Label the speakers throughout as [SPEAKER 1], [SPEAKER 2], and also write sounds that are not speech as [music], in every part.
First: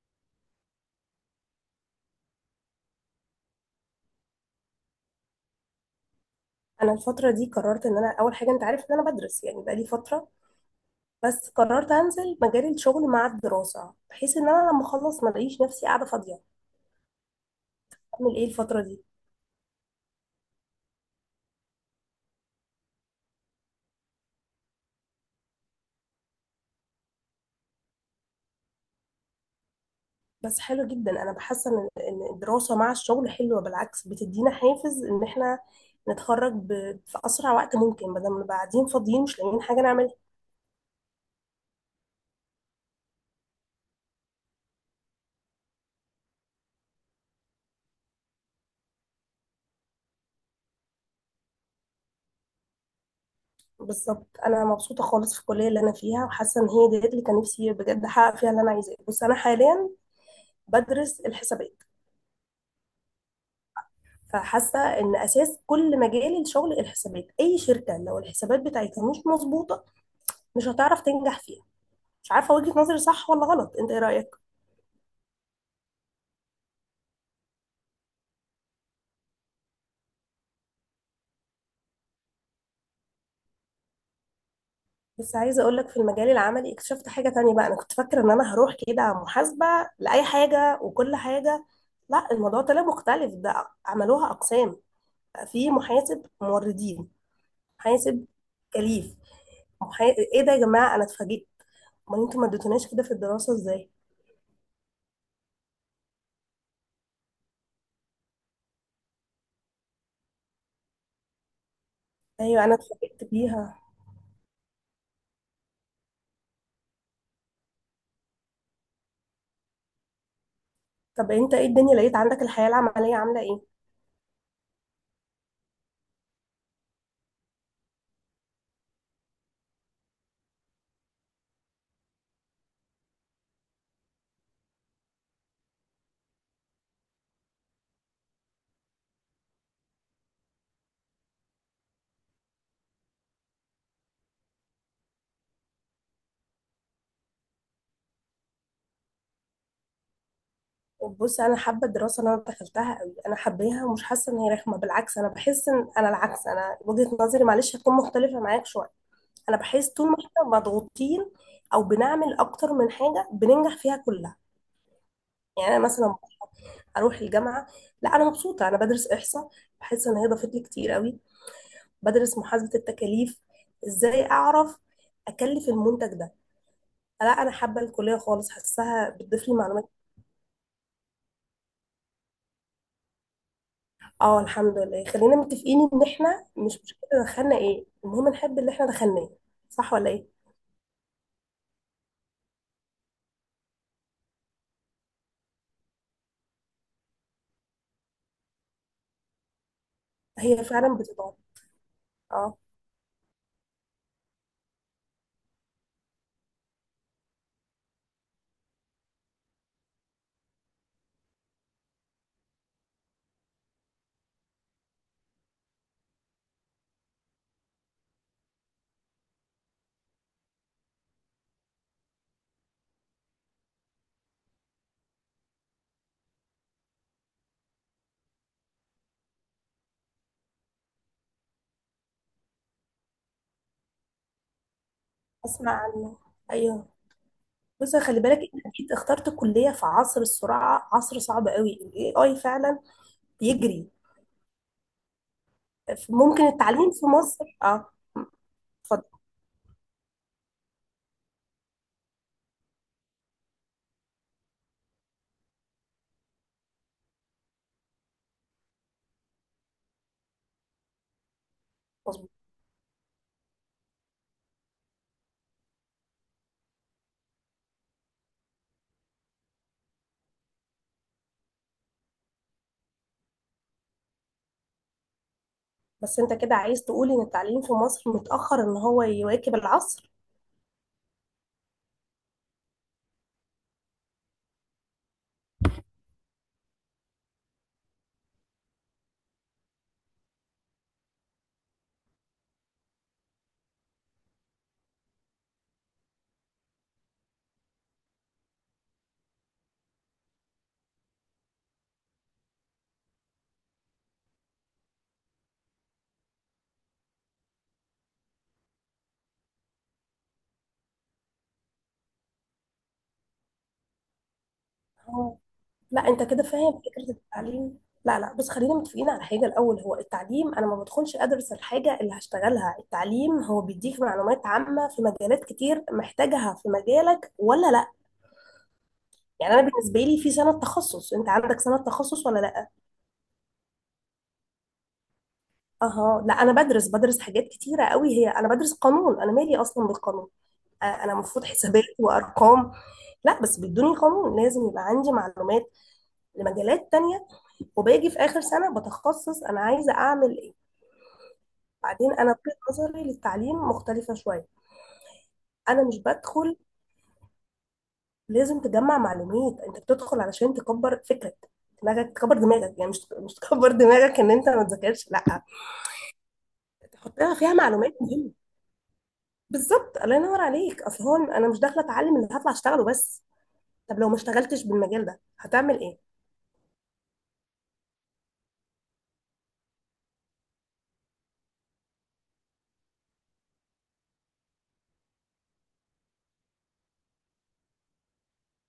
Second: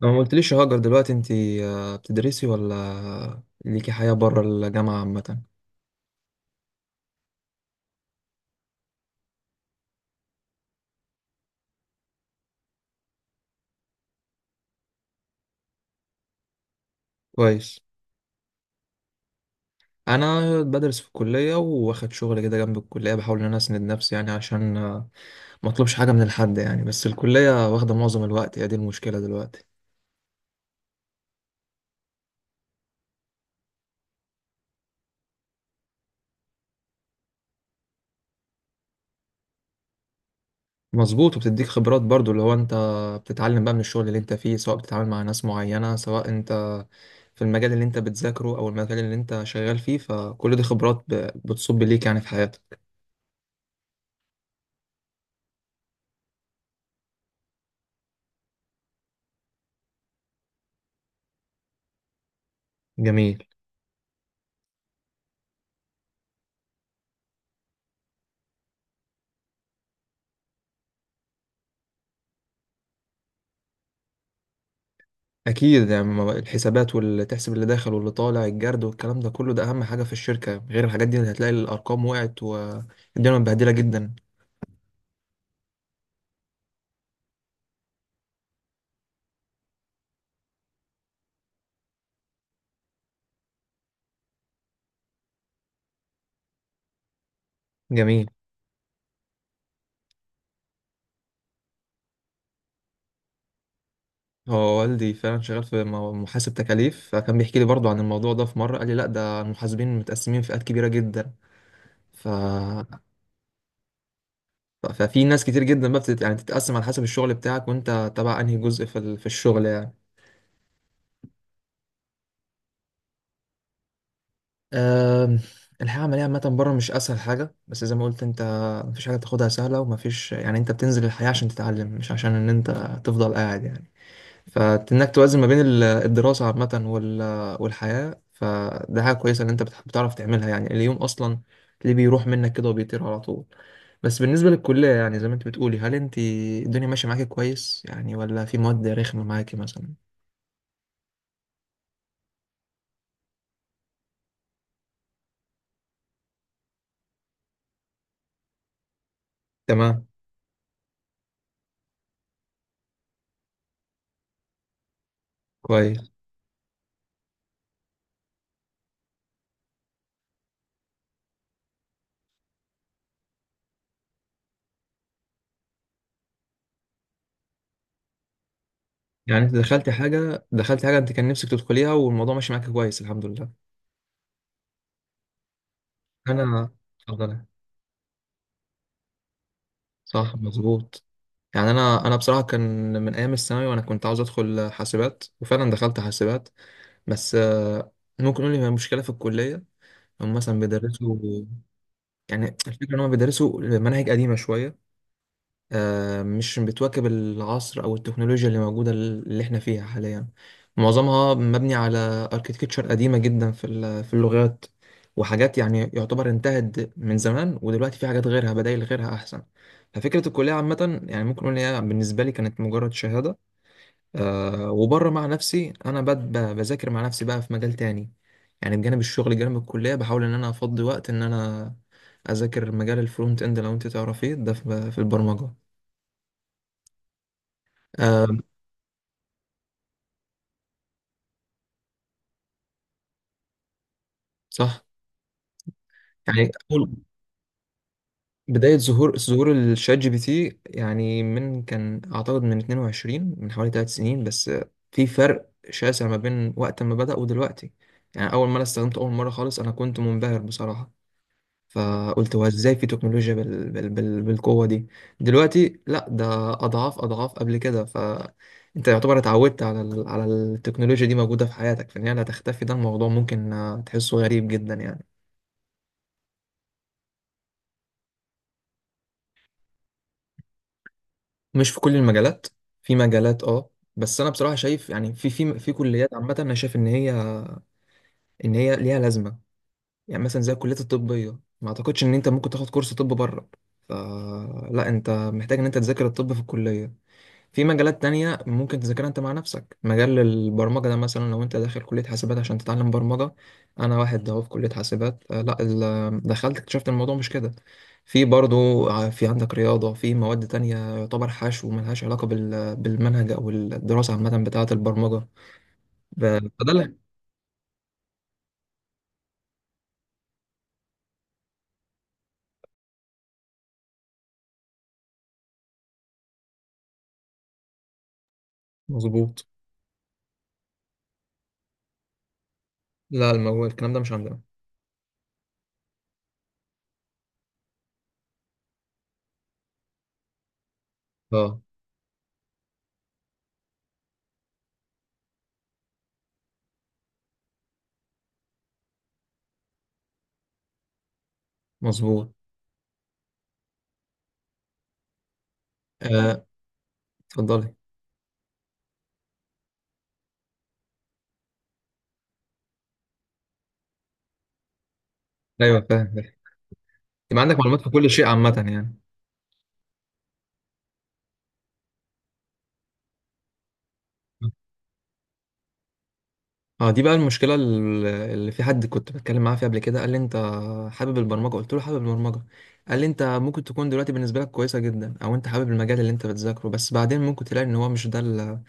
[SPEAKER 1] لو ما قلتليش يا هاجر، دلوقتي انت بتدرسي ولا ليكي حياة بره الجامعة عامة؟
[SPEAKER 2] انا الفتره دي قررت ان انا اول حاجه. انت عارف ان انا بدرس، يعني بقالي فتره، بس قررت انزل مجال الشغل مع الدراسه، بحيث ان انا لما اخلص ما الاقيش نفسي قاعده فاضيه
[SPEAKER 1] كويس.
[SPEAKER 2] اعمل ايه الفتره دي.
[SPEAKER 1] انا بدرس في الكلية، واخد شغل كده جنب الكلية. بحاول ان انا اسند نفسي يعني، عشان ما اطلبش حاجة من الحد يعني. بس الكلية واخدة معظم الوقت، هي دي المشكلة دلوقتي.
[SPEAKER 2] بس حلو جدا، انا بحس ان إن الدراسه مع الشغل حلوه، بالعكس بتدينا حافز ان احنا نتخرج في اسرع وقت ممكن، بدل ما نبقى قاعدين فاضيين مش لاقيين حاجه نعملها.
[SPEAKER 1] مظبوط، وبتديك خبرات برضو. اللي هو انت بتتعلم بقى من الشغل اللي انت فيه، سواء بتتعامل مع ناس معينة، سواء انت في المجال اللي انت بتذاكره او المجال اللي انت شغال فيه. فكل دي خبرات بتصب ليك يعني في حياتك.
[SPEAKER 2] بالظبط انا مبسوطه خالص في الكليه اللي انا فيها، وحاسه ان هي ديت اللي كان نفسي بجد احقق فيها اللي انا عايزاه، بس انا حاليا بدرس الحسابات.
[SPEAKER 1] جميل.
[SPEAKER 2] فحاسه ان اساس كل مجال الشغل الحسابات، اي شركه لو الحسابات بتاعتها مش مظبوطه مش هتعرف تنجح فيها. مش عارفه وجهه نظري صح ولا غلط، انت ايه رايك؟
[SPEAKER 1] اكيد يعني الحسابات واللي تحسب اللي داخل واللي طالع، الجرد والكلام ده كله، ده اهم حاجه في الشركه. غير الحاجات دي هتلاقي الارقام وقعت والدنيا متبهدله جدا.
[SPEAKER 2] بس عايزه اقول لك، في المجال العملي اكتشفت حاجه تانية بقى. انا كنت فاكره ان انا هروح كده محاسبه لاي حاجه وكل حاجه. لا، الموضوع طلع مختلف، ده عملوها اقسام، بقى في محاسب موردين، محاسب
[SPEAKER 1] جميل.
[SPEAKER 2] تكاليف، محا... ايه ده يا جماعه؟ انا اتفاجئت. امال انتوا ما اديتوناش كده في الدراسه ازاي؟
[SPEAKER 1] هو والدي فعلا شغال في محاسب تكاليف، فكان بيحكي لي برضو عن الموضوع ده. في مره قال لي لا، ده المحاسبين متقسمين فئات كبيره جدا. ف...
[SPEAKER 2] ايوه انا اتفاجئت بيها.
[SPEAKER 1] ففي ناس كتير جدا بقى يعني تتقسم على حسب الشغل بتاعك، وانت تبع انهي جزء في الشغل يعني.
[SPEAKER 2] طب انت ايه الدنيا، لقيت عندك الحياة العملية عاملة ايه؟
[SPEAKER 1] أم، الحياة العملية عامة بره مش أسهل حاجة، بس زي ما قلت أنت، مفيش حاجة تاخدها سهلة. ومفيش يعني، أنت بتنزل الحياة عشان تتعلم، مش عشان إن أنت تفضل قاعد يعني. فإنك توازن ما بين الدراسة عامة والحياة، فده حاجة كويسة إن أنت بتعرف تعملها. يعني اليوم أصلا ليه بيروح منك كده وبيطير على طول؟ بس بالنسبة للكلية يعني، زي ما أنت بتقولي، هل أنت الدنيا ماشية معاكي كويس يعني، ولا في مواد رخمة معاكي مثلا؟
[SPEAKER 2] بص انا حابة الدراسة اللي انا دخلتها قوي، انا حباها ومش حاسة ان هي رخمة، بالعكس انا بحس ان انا العكس. انا وجهة نظري معلش هتكون مختلفة معاك شوية. انا بحس
[SPEAKER 1] تمام.
[SPEAKER 2] طول ما احنا مضغوطين او بنعمل اكتر من حاجة بننجح فيها كلها. يعني انا
[SPEAKER 1] كويس.
[SPEAKER 2] مثلا اروح الجامعة. لا، انا مبسوطة، انا بدرس احصاء، بحس ان هي ضافت لي كتير قوي. بدرس محاسبة التكاليف، ازاي اعرف اكلف المنتج ده. لا انا حابة الكلية خالص، حاساها
[SPEAKER 1] يعني
[SPEAKER 2] بتضيف
[SPEAKER 1] انت
[SPEAKER 2] لي معلومات.
[SPEAKER 1] دخلت حاجة انت كان نفسك تدخليها، والموضوع ماشي معاك كويس الحمد لله.
[SPEAKER 2] اه الحمد لله، خلينا متفقين ان احنا
[SPEAKER 1] انا.
[SPEAKER 2] مش مشكله
[SPEAKER 1] اتفضل.
[SPEAKER 2] دخلنا ايه، المهم نحب اللي احنا دخلناه، صح ولا ايه؟
[SPEAKER 1] صح، مظبوط. يعني انا بصراحة كان من ايام الثانوي، وانا كنت عاوز ادخل حاسبات وفعلا دخلت حاسبات. بس ممكن نقول لي المشكلة في الكلية، هم مثلا
[SPEAKER 2] هي فعلا
[SPEAKER 1] بيدرسوا.
[SPEAKER 2] بتضاد.
[SPEAKER 1] يعني
[SPEAKER 2] اه.
[SPEAKER 1] الفكرة ان هم بيدرسوا مناهج قديمة شوية. مش بتواكب العصر او التكنولوجيا اللي موجوده، اللي احنا فيها حاليا. معظمها مبني على اركيتكتشر قديمه جدا في اللغات. وحاجات يعني يعتبر انتهت من زمان، ودلوقتي في حاجات غيرها، بدائل غيرها احسن. ففكره الكليه عامه، يعني ممكن اقول إن هي بالنسبه لي كانت مجرد شهاده. وبره مع نفسي انا بذاكر مع نفسي بقى في مجال تاني. يعني بجانب الشغل، جانب الكليه، بحاول ان انا افضي وقت ان انا اذاكر مجال الفرونت اند، لو انت تعرفيه ده في البرمجه.
[SPEAKER 2] اسمع عنه، ايوه. بص خلي بالك،
[SPEAKER 1] آم،
[SPEAKER 2] انت اكيد اخترت كليه في عصر السرعه، عصر صعب قوي، الاي اي فعلا بيجري.
[SPEAKER 1] صح.
[SPEAKER 2] ممكن
[SPEAKER 1] يعني اول
[SPEAKER 2] التعليم في مصر اه.
[SPEAKER 1] بدايه
[SPEAKER 2] اتفضل.
[SPEAKER 1] ظهور الشات جي بي تي، يعني من كان اعتقد من 22، من حوالي 3 سنين. بس في فرق شاسع ما بين وقت ما بدأ ودلوقتي. يعني اول ما انا استخدمته اول مره خالص، انا كنت منبهر بصراحه.
[SPEAKER 2] مظبوط.
[SPEAKER 1] فقلت هو ازاي في تكنولوجيا بالقوه دي؟ دلوقتي لا، ده اضعاف اضعاف قبل كده. فانت يعتبر اتعودت على التكنولوجيا دي موجوده في حياتك، فان هي لا تختفي. ده الموضوع ممكن تحسه غريب جدا يعني.
[SPEAKER 2] بس انت كده عايز تقول ان التعليم في مصر متاخر ان هو يواكب العصر.
[SPEAKER 1] مش في كل المجالات، في مجالات، اه. بس انا بصراحه شايف يعني في كليات عامه، انا شايف ان هي ليها لازمه. يعني مثلا زي الكليات الطبيه، ما اعتقدش ان انت ممكن تاخد كورس طب بره. فلا، انت محتاج ان انت تذاكر الطب في الكليه. في مجالات تانية ممكن تذاكرها انت مع نفسك. مجال البرمجة ده مثلا، لو انت داخل كلية حاسبات عشان تتعلم برمجة، انا واحد اهو في كلية حاسبات. لا، دخلت اكتشفت الموضوع مش كده. في برضو في عندك رياضة، في مواد تانية يعتبر حشو وملهاش علاقة بالمنهج او الدراسة عامة بتاعة البرمجة.
[SPEAKER 2] لا، انت كده
[SPEAKER 1] ب- فده
[SPEAKER 2] فاهم
[SPEAKER 1] اللي-
[SPEAKER 2] فكره التعليم. لا، بص خلينا متفقين على حاجه الاول. هو التعليم، انا ما بدخلش ادرس الحاجه اللي هشتغلها، التعليم هو بيديك معلومات عامه في مجالات كتير، محتاجها في مجالك ولا لا؟
[SPEAKER 1] مظبوط.
[SPEAKER 2] يعني انا بالنسبه لي في سنه تخصص، انت عندك سنه تخصص ولا لا؟
[SPEAKER 1] لا، الكلام ده مش عندنا.
[SPEAKER 2] اها، لا انا بدرس حاجات كتيره قوي. هي انا بدرس قانون، انا مالي اصلا بالقانون؟ انا المفروض
[SPEAKER 1] اه.
[SPEAKER 2] حسابات وارقام. لا بس بيدوني قانون لازم يبقى عندي معلومات لمجالات تانية. وباجي في آخر سنة بتخصص أنا عايزة أعمل. بعدين
[SPEAKER 1] مظبوط،
[SPEAKER 2] انا وجهة نظري للتعليم مختلفه شويه. انا مش
[SPEAKER 1] آه،
[SPEAKER 2] بدخل.
[SPEAKER 1] اتفضلي.
[SPEAKER 2] لازم تجمع معلومات، انت بتدخل علشان تكبر فكرك، دماغك، تكبر دماغك. يعني مش تكبر دماغك ان انت ما تذاكرش، لا،
[SPEAKER 1] ايوه فاهم.
[SPEAKER 2] تحط لها
[SPEAKER 1] يبقى
[SPEAKER 2] فيها
[SPEAKER 1] عندك معلومات في
[SPEAKER 2] معلومات
[SPEAKER 1] كل شيء
[SPEAKER 2] مهمه.
[SPEAKER 1] عامة يعني.
[SPEAKER 2] بالظبط، الله ينور عليك. اصل هو انا مش داخله اتعلم اللي هطلع اشتغله بس. طب لو ما اشتغلتش بالمجال ده هتعمل ايه؟
[SPEAKER 1] اه، دي بقى المشكلة اللي، في حد كنت بتكلم معاه فيها قبل كده، قال لي انت حابب البرمجة، قلت له حابب البرمجة. قال لي انت ممكن تكون دلوقتي بالنسبة لك كويسة جدا او انت حابب المجال اللي انت بتذاكره، بس بعدين ممكن تلاقي ان هو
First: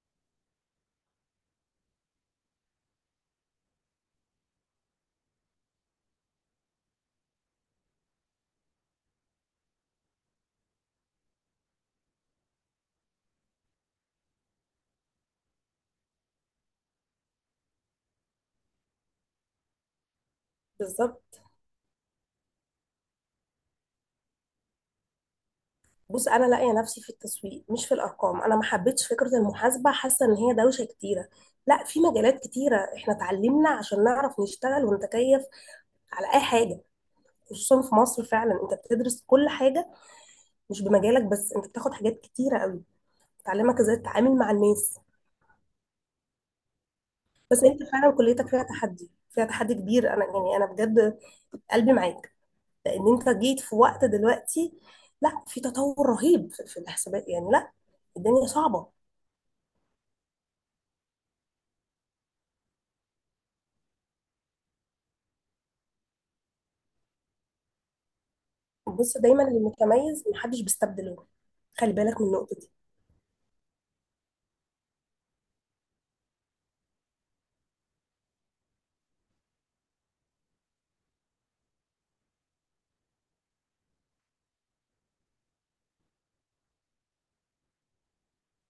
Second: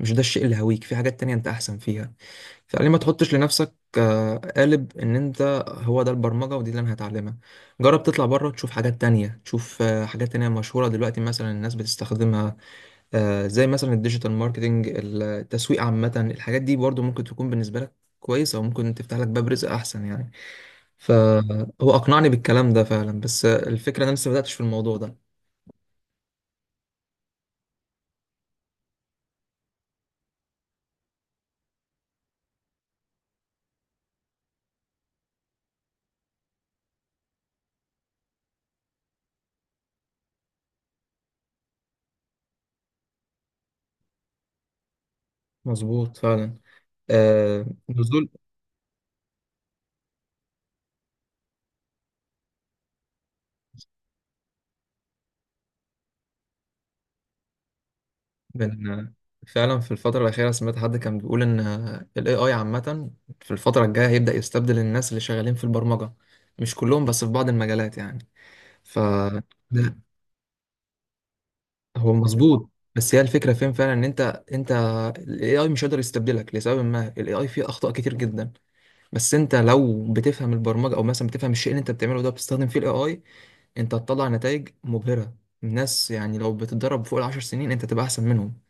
[SPEAKER 1] مش ده الشيء اللي هويك، في حاجات تانية انت احسن فيها. فقال لي ما تحطش لنفسك قالب ان انت هو ده البرمجة ودي اللي انا هتعلمها. جرب تطلع بره تشوف حاجات تانية، تشوف حاجات تانية مشهورة دلوقتي مثلا الناس بتستخدمها. زي مثلا الديجيتال ماركتينج، التسويق عامة، الحاجات دي برضو ممكن تكون بالنسبة لك كويسة، وممكن تفتح لك باب رزق أحسن يعني.
[SPEAKER 2] بالظبط.
[SPEAKER 1] فهو أقنعني بالكلام ده فعلا، بس الفكرة أنا لسه ما بدأتش في الموضوع ده.
[SPEAKER 2] بص انا لاقيه نفسي في التسويق مش في الارقام، انا ما حبيتش فكره المحاسبه، حاسه ان هي دوشه كتيره. لا، في مجالات كتيرة احنا اتعلمنا عشان نعرف نشتغل ونتكيف على اي حاجه. خصوصا في مصر فعلا انت بتدرس كل حاجه، مش بمجالك بس، انت بتاخد حاجات كتيره قوي بتعلمك ازاي تتعامل مع الناس.
[SPEAKER 1] مظبوط فعلا. آه،
[SPEAKER 2] بس انت فعلا
[SPEAKER 1] نزول
[SPEAKER 2] كليتك فيها تحدي، فيها تحدي كبير. انا يعني انا بجد قلبي معاك، لان انت جيت في وقت دلوقتي. لا، في تطور رهيب في الحسابات. يعني لا، الدنيا صعبه.
[SPEAKER 1] من فعلا في الفترة الأخيرة سمعت حد كان بيقول إن ال AI عامة في الفترة الجاية هيبدأ يستبدل الناس اللي شغالين في البرمجة. مش كلهم، بس في بعض المجالات يعني. ف
[SPEAKER 2] بص دايما اللي متميز محدش بيستبدله، خلي
[SPEAKER 1] هو
[SPEAKER 2] بالك من النقطه
[SPEAKER 1] مظبوط،
[SPEAKER 2] دي.
[SPEAKER 1] بس هي الفكره فين فعلا، ان انت الاي اي مش قادر يستبدلك. لسبب ما الاي اي فيه اخطاء كتير جدا. بس انت لو بتفهم البرمجه، او مثلا بتفهم الشيء اللي انت بتعمله ده بتستخدم فيه الاي اي، انت هتطلع نتائج مبهره. الناس، يعني لو بتتدرب فوق ال10 سنين، انت تبقى احسن منهم.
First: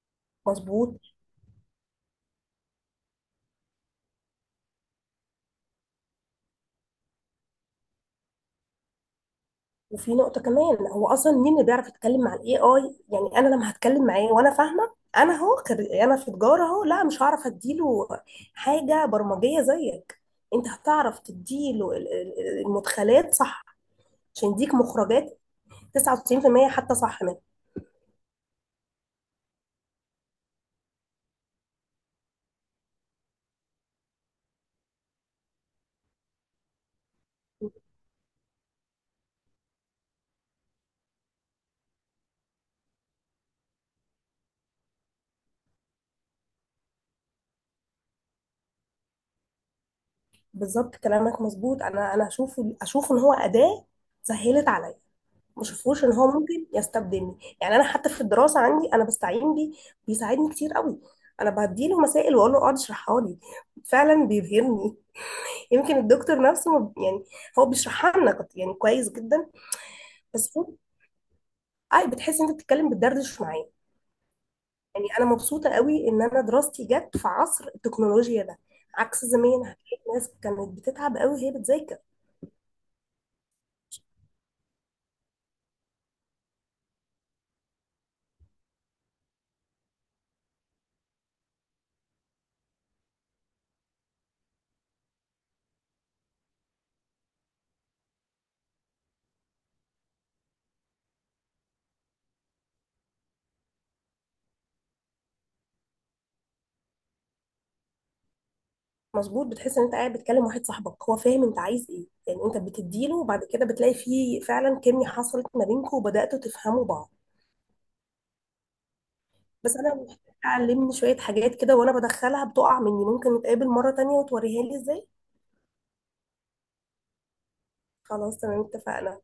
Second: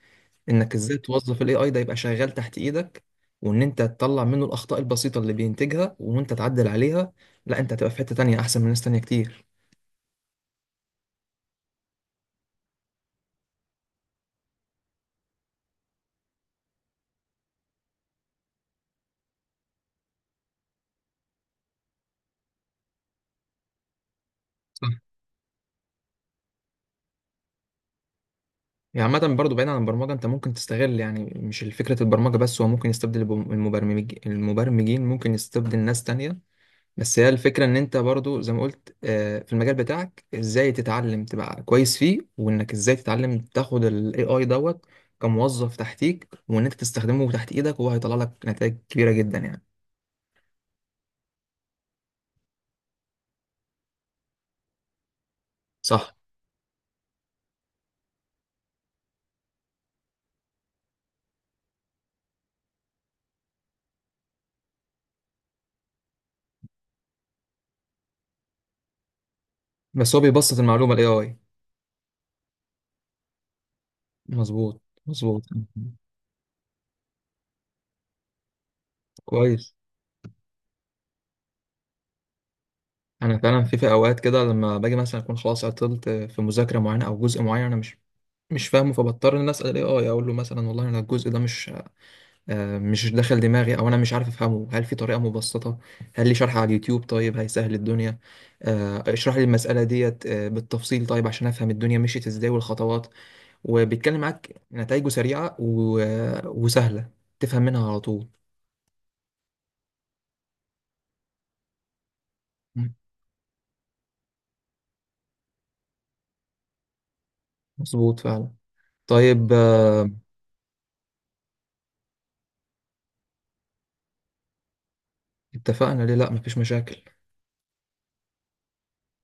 [SPEAKER 1] انك ازاي
[SPEAKER 2] مظبوط.
[SPEAKER 1] توظف الاي اي، ده يبقى شغال تحت ايدك، وان انت تطلع منه الاخطاء البسيطه اللي بينتجها، وانت تعدل عليها. لا، انت هتبقى في حته تانية احسن من ناس تانية كتير.
[SPEAKER 2] وفي نقطة كمان، هو أصلا مين اللي بيعرف يتكلم مع الاي اي؟ يعني أنا لما هتكلم معاه وأنا فاهمة أنا، هو أنا في تجارة أهو، لا مش هعرف أديله حاجة برمجية زيك. أنت هتعرف تديله المدخلات صح عشان يديك مخرجات 99% حتى صح منها.
[SPEAKER 1] يعني عامة برضه بعيد عن البرمجة، انت ممكن تستغل يعني مش فكرة البرمجة بس، هو ممكن يستبدل المبرمجين، ممكن يستبدل ناس تانية. بس هي الفكرة ان انت برضه زي ما قلت، في المجال بتاعك ازاي تتعلم تبقى كويس فيه، وانك ازاي تتعلم تاخد ال AI دوت كموظف تحتيك، وان انت تستخدمه تحت ايدك وهو هيطلع لك نتائج كبيرة جدا يعني.
[SPEAKER 2] بالظبط كلامك مظبوط. أنا أشوفه، أشوف إن هو أداة سهلت عليا، ما شافوش ان
[SPEAKER 1] صح.
[SPEAKER 2] هو ممكن يستبدلني. يعني انا حتى في الدراسه عندي انا بستعين بيه، بيساعدني كتير قوي. انا بديله مسائل واقول له اقعد اشرحها لي، فعلا بيبهرني. [laughs] يمكن الدكتور نفسه ما يعني هو بيشرحها لنا يعني كويس جدا.
[SPEAKER 1] بس هو بيبسط
[SPEAKER 2] بس هو
[SPEAKER 1] المعلومة ال AI.
[SPEAKER 2] اي، بتحس ان انت بتتكلم بتدردش معاه.
[SPEAKER 1] مظبوط،
[SPEAKER 2] يعني انا
[SPEAKER 1] مظبوط.
[SPEAKER 2] مبسوطه قوي ان انا دراستي جت في عصر التكنولوجيا ده، عكس زمان
[SPEAKER 1] كويس.
[SPEAKER 2] هتلاقي الناس كانت بتتعب قوي وهي بتذاكر.
[SPEAKER 1] انا فعلا في اوقات كده، لما باجي مثلا اكون خلاص عطلت في مذاكره معينه او جزء معين انا مش فاهمه، فبضطر ان أنا اسال الاي اي. اقول له مثلا والله انا الجزء ده مش داخل دماغي، او انا مش عارف افهمه. هل في طريقه مبسطه؟ هل لي شرح على اليوتيوب؟ طيب هيسهل الدنيا. اشرح لي المساله ديت بالتفصيل، طيب عشان افهم الدنيا مشيت ازاي والخطوات. وبيتكلم معاك، نتائجه سريعه وسهله. تفهم منها على طول.
[SPEAKER 2] مظبوط، بتحس ان انت قاعد بتكلم واحد صاحبك هو فاهم انت عايز ايه. يعني انت
[SPEAKER 1] مم.
[SPEAKER 2] بتديله وبعد كده بتلاقي فيه فعلا كيميا حصلت ما بينكم وبداتوا تفهموا بعض.
[SPEAKER 1] مظبوط فعلا. طيب.
[SPEAKER 2] بس انا محتاجة، علمني شويه حاجات كده، وانا بدخلها بتقع مني، ممكن نتقابل مره تانية وتوريها لي ازاي؟
[SPEAKER 1] اتفقنا؟ ليه لا، مفيش مشاكل.
[SPEAKER 2] خلاص تمام اتفقنا.